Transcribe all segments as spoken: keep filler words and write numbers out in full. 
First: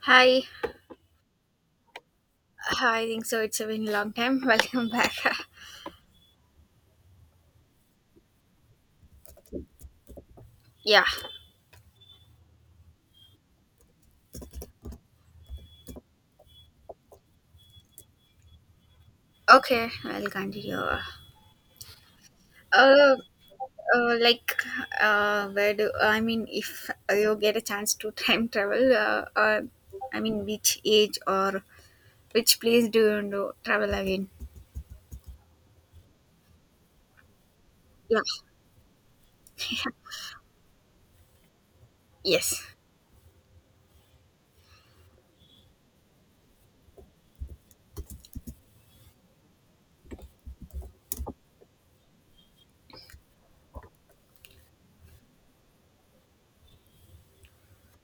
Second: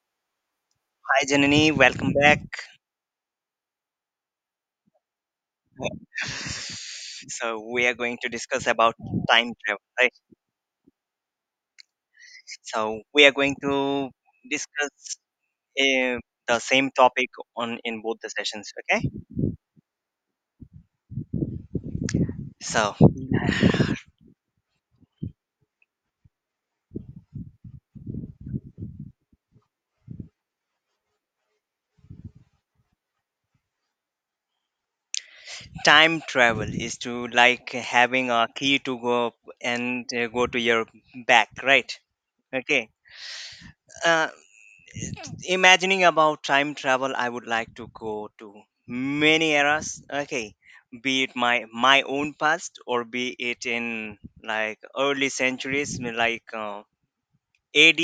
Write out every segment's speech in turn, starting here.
Hi, Hi Janani, welcome back. I think so. It's been a long time. Welcome back. So we are going to discuss about time travel, right? Yeah. So we are going to discuss uh, the same topic on in both the sessions, okay? Okay. I'll continue. So Uh, uh like, uh, where do I mean? If you get a chance to time travel, uh, uh, I mean, which age or which place do you want to travel again? time travel is to like Yeah. having a key to go up and uh, go to your back, right? Yes. Okay. Uh, Imagining about time travel, I would like to go to many eras, okay, be it my my own past or be it in like early centuries. I like uh, AD,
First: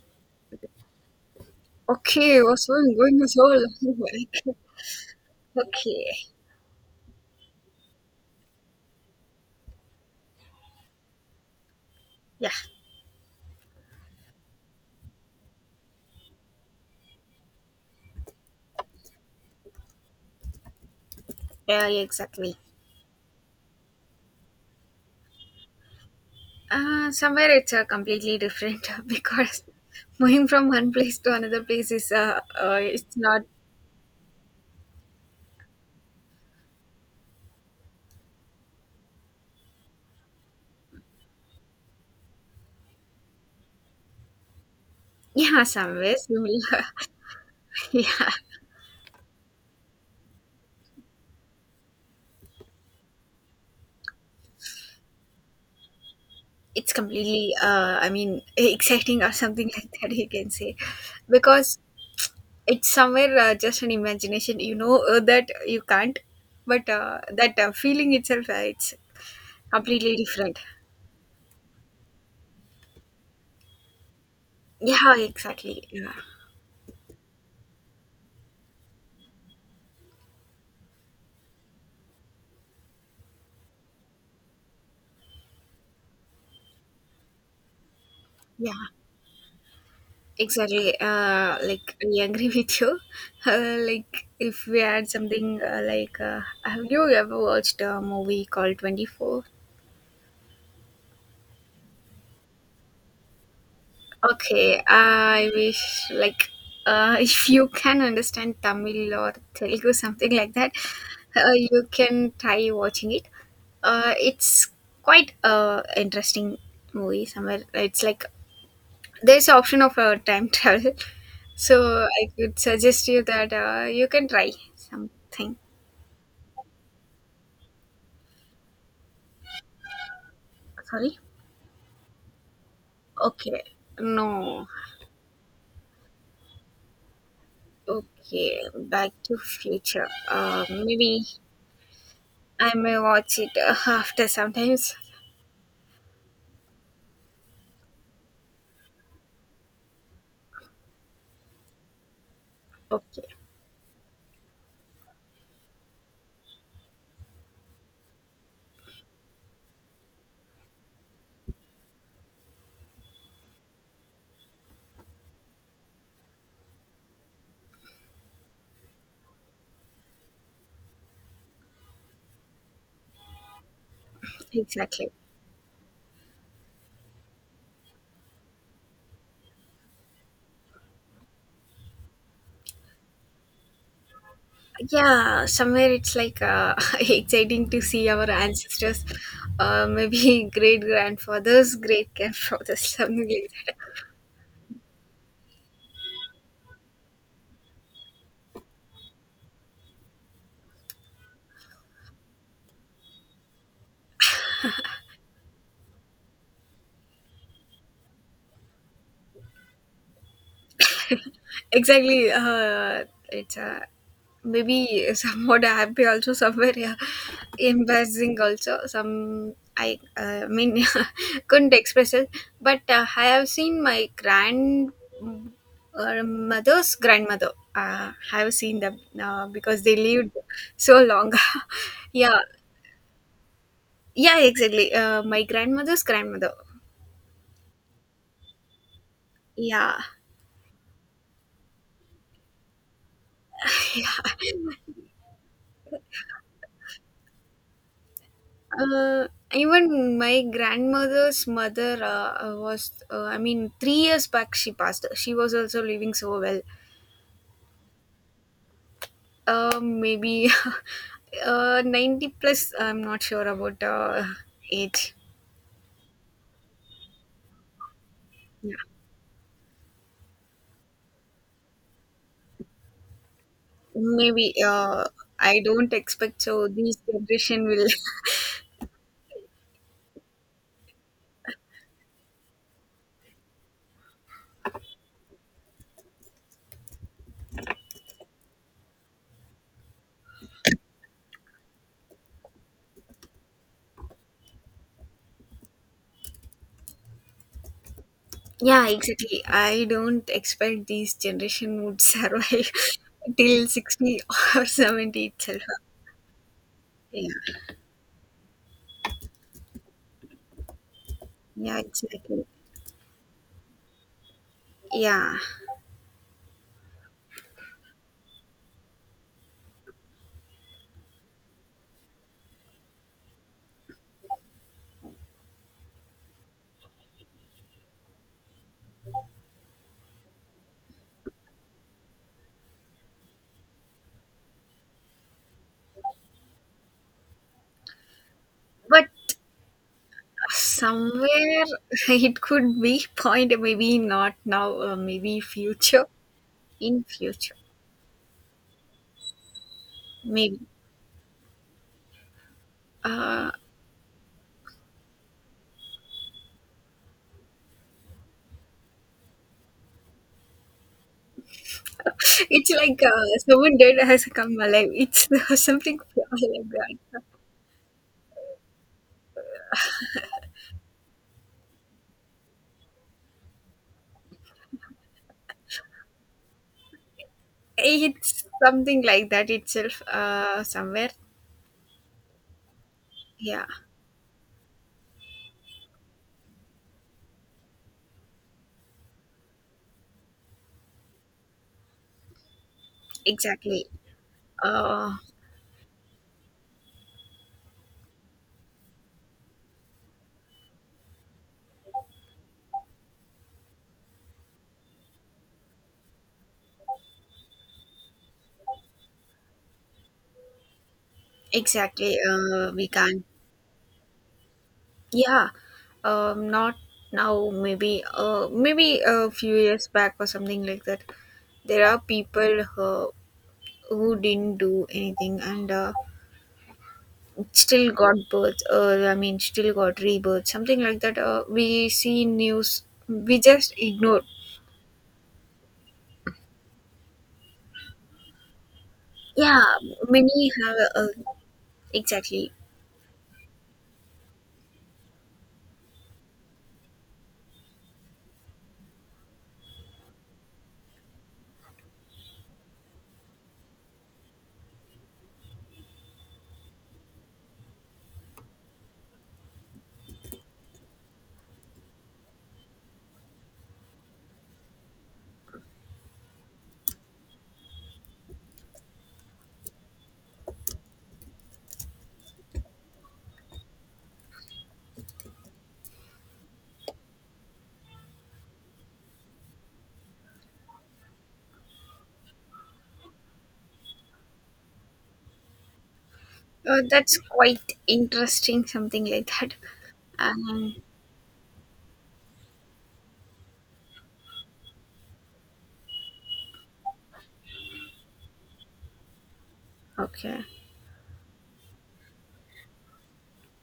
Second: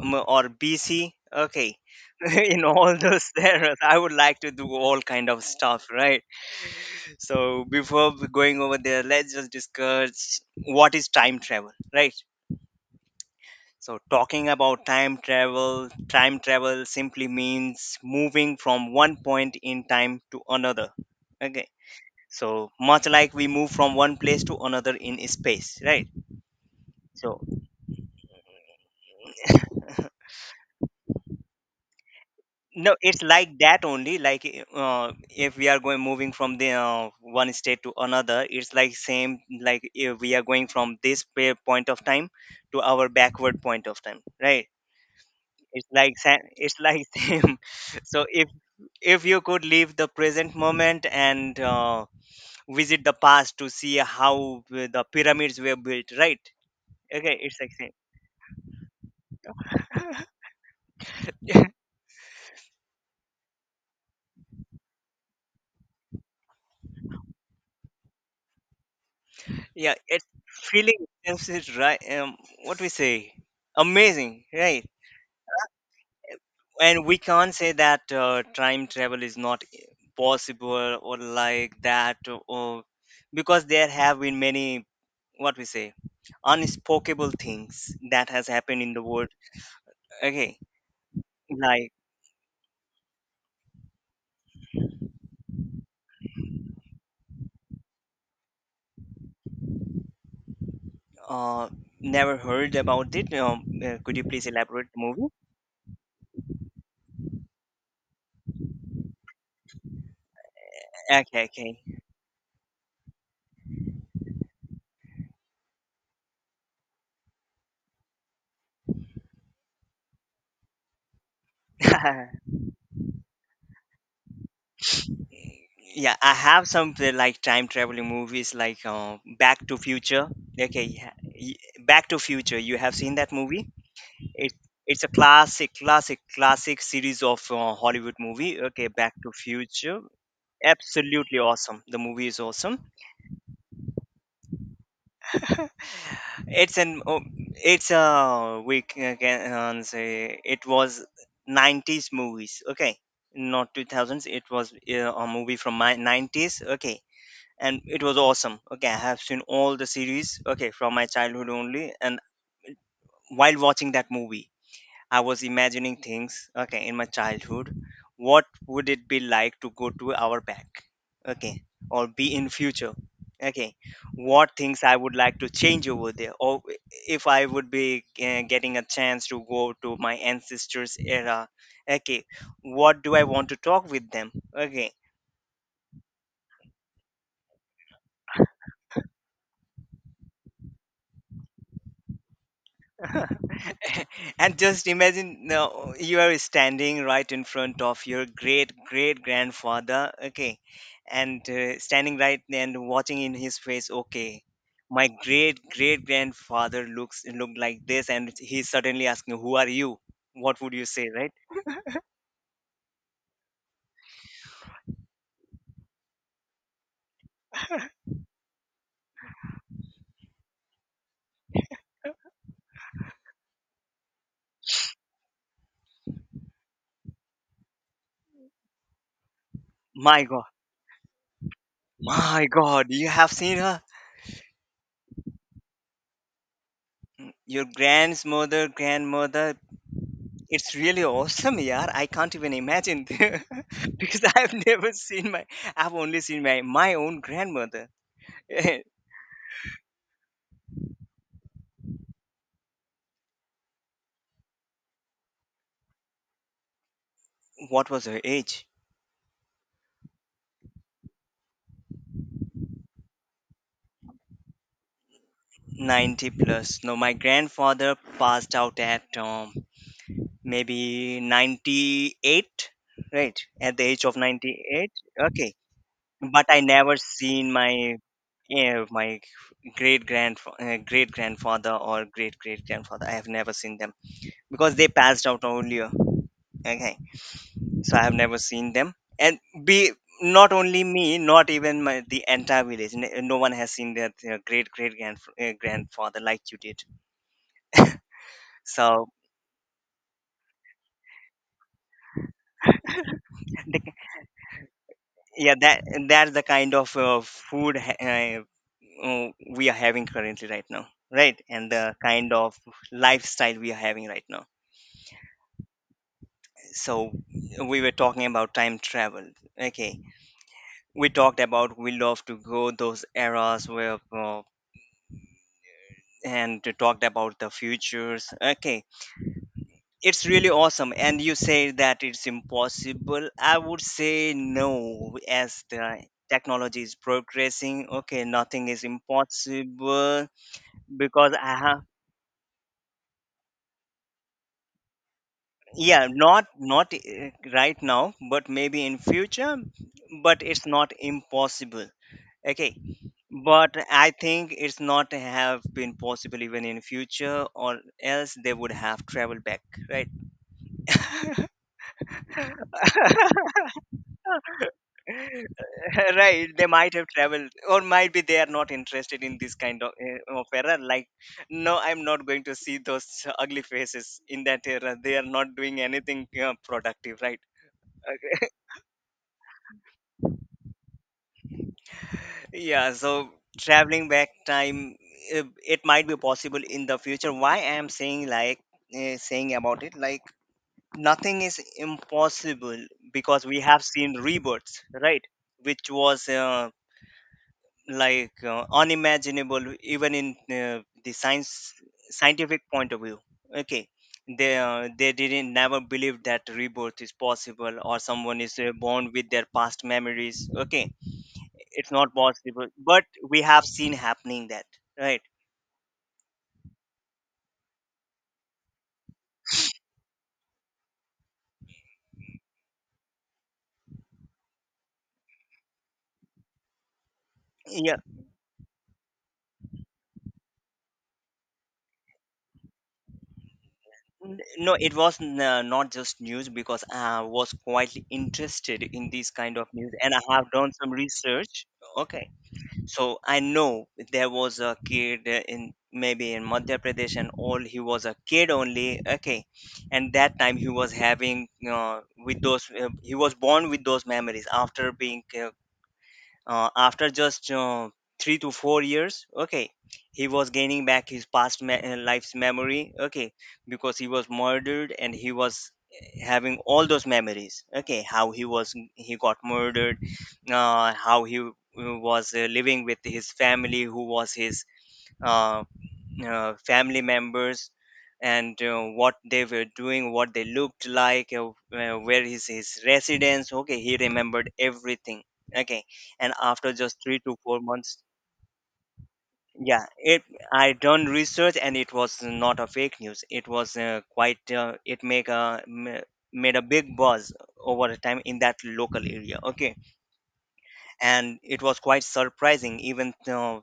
um, or BC, okay. Okay. In What's going all going those this eras I would like to whole? do all kind of stuff, Okay. right? So before going over there, let's just discuss what is time travel, right? Yeah. So, talking about time travel, time travel simply means moving from one point in time to another. Okay. Yeah. Exactly. So, much like we move from one place to another in space, right? Uh, So, somewhere it's uh, completely different, because moving from one place to another place is uh, uh no, it's it's not. like that only. Like, uh, if we are going moving from the uh, one state to another, it's like same. Like, if we are going from this pa- point of time to our backward point of time, right? Yeah, It's somewhere like sa- it's similar. like same. So Yeah, if you could leave the present moment and uh, visit the past to see how the pyramids were built, right? it's Okay, completely, it's like uh I mean, exciting or something, like that same. you can say. Because it's somewhere, uh, just an imagination, you know uh, that you can't. But uh, that uh, feeling itself, uh, it's Yeah, completely it's different. feeling itself is right, um, what we say, amazing, right? Yeah, exactly. Yeah. And we can't say that uh, time travel is not possible or like that, or because there have been many, what we say, unspeakable things that has happened Yeah, in the world, okay, exactly. Uh, like. like I agree with you. Uh, like, if we had something, uh, like, uh, have you ever watched a movie called Twenty Four? Uh, never heard about it. Um, uh, could you please Okay. elaborate the movie? I wish, like, uh, if you can understand Tamil or Telugu something like that, Okay, uh, you can try watching it. Uh, it's quite a interesting movie. Somewhere it's like there's option of uh, time travel. So I okay. could suggest you that uh, you can try something. Yeah, I have some uh, like time traveling movies like uh, Back to Future. Okay, yeah. Sorry. y- Back to Future. You have seen that Okay. movie? It No. it's a classic, classic, classic series of uh, Hollywood Okay, movie. Okay, back Back to to Future. future, uh, maybe Absolutely awesome. The movie is I awesome. may watch it uh, after sometimes. It's an oh, it's a we ca- can uh, say it was nineties movies, okay, Okay. not two thousands. It was uh, a movie from my nineties, okay, and it was awesome, okay. I have seen all the series, okay, from my childhood only, and while watching that movie I was imagining things, okay, in my childhood. What would it be like to go to our back, okay, or be in future, okay? What things I Exactly. would like to change over there, or if I would be uh, getting a chance to go to my ancestors' era, okay? What do I want to talk with them, okay? Yeah, somewhere it's like, uh, exciting to see our ancestors, uh, maybe great grandfathers great grandfathers, something like that. And just imagine, no, you are standing right in front of your great great grandfather, okay, and uh, standing right there and watching in his face, okay. My great great grandfather looks looked like this and he's suddenly asking who are you, what would you say, right? Exactly. uh it's uh Maybe somewhat happy also, somewhere, yeah, embarrassing also. Some, I uh, mean, couldn't express it. But uh, i have seen my grand uh, mother's grandmother. Uh, i have seen them uh, because they My lived god. so long. Yeah. My god, you have seen her. Yeah, exactly. Uh, my grandmother's grandmother. Your grandmother grandmother. Yeah. It's really awesome, yeah. I can't even imagine because I've never seen my, I've only seen my, my own grandmother. Eh, Uh, even my grandmother's mother, uh, uh, was, uh, I mean, three years back she passed. She was also living so well. what was her age? Uh, maybe uh, ninety plus, I'm not sure about uh, age. ninety plus. No, my grandfather passed Yeah. out at um, maybe ninety-eight, right? At the age of Maybe, ninety-eight. uh, Okay. I don't expect But I so these never seen generation will. my, yeah, my great grand uh, great grandfather or great great grandfather. I have never seen them because they passed out earlier. Okay, so I have never seen them, and be, not only me, not even my the entire village, n- no one has seen their, their great great grand, uh, grandfather like you did. Yeah, So exactly. I don't expect these generation would survive till the, sixty or seventy yeah, itself. that that's the kind of uh, Yeah, food ha- uh, uh, we are having currently right now, right, and yeah, the kind exactly. of lifestyle we are having right now. Yeah, So we were talking about time travel, okay. We talked about we love to go those eras where uh, and talked about the futures, okay. It's really awesome, and you say that it's impossible, I would say no. As the technology is progressing, okay, nothing is but impossible, because I somewhere, have. it could be point, maybe not now, uh, maybe Yeah, future, not not in uh, future, right now, but maybe in future. But maybe. it's not impossible, okay. Uh, But I think it's not have been possible even in future, or else they would have traveled back, right. it's like, uh, someone dead has come alive. It's something Right, they like might have that. traveled, or might be they are not interested in this kind of, uh, of era like, no I'm not going to see those ugly faces in that era. They are not doing anything uh, productive, right? It's Okay. something like that itself. Uh, somewhere. Yeah, so Yeah, traveling back time, uh, it might be possible in the future. Why I am saying like, uh, saying about it like, nothing is impossible, because we have exactly. seen rebirths, Uh, right, which was uh, like uh, unimaginable even in uh, the science, scientific point of view, okay. They uh, they didn't never believe that rebirth is possible, or someone is uh, born with their past memories, okay. It's not exactly. possible, Uh, we but can. we have seen happening that, right. Yeah. Um, not now. Maybe. Uh, maybe a few years back or something like that. There are people who who didn't do anything and uh, still Yeah. got birth, or I mean still got rebirth, something like that. Uh, we see in news, we just ignore. N- no, it was n- uh, not just news, because I was quite interested in this kind Yeah, of news and I many have done have. some uh, research. Okay. exactly So I know there was a kid in maybe in Madhya Pradesh and all, he was a kid only, okay, and that time he was having uh, with those uh, he was born with those memories after being uh, uh, after just uh, three to four years, okay. He was gaining back his past me- uh, life's memory, okay, because he was murdered and he was, eh, having all those memories, okay, how he was he got murdered, uh, how he uh, was uh, living with his family, who was his uh, uh, family members, and uh, what they were doing, what they looked like, uh, uh, where is his residence. Okay, he remembered everything. Okay, and after uh, just that's three to four quite months, interesting, something like that. yeah, it. I um, done research and it was not a fake news. It was uh, quite uh, it make a ma- made a big buzz over the time in that local area. Okay, okay and it was quite surprising. Even uh,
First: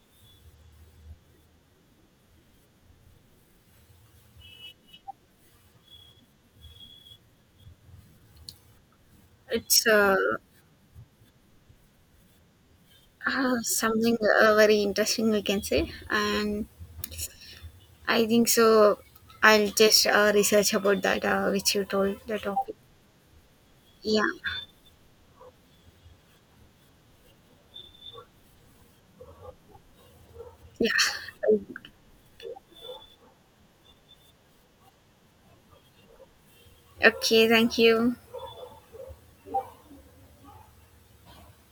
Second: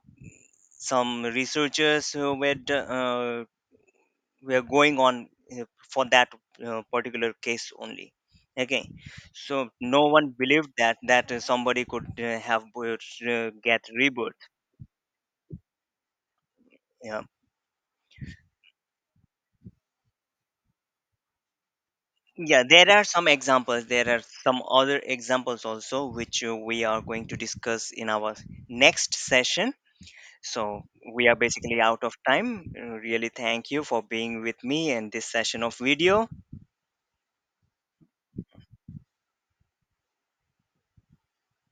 some researchers who were d- uh, we are going on uh, for that uh, particular case only, okay. So It's no uh, one believed that that uh, somebody could uh, have birth- uh, uh, get something, rebirth. uh, very interesting, we can say. And Yeah. I think so, I'll just uh, research about that, uh, which you told, the Yeah, topic. there are some examples, there are Yeah. some other examples also, which uh, we are going to discuss in our next session. So Yeah. we are basically out of time. Uh, really thank you for being with me in this session of video. Okay, thank you.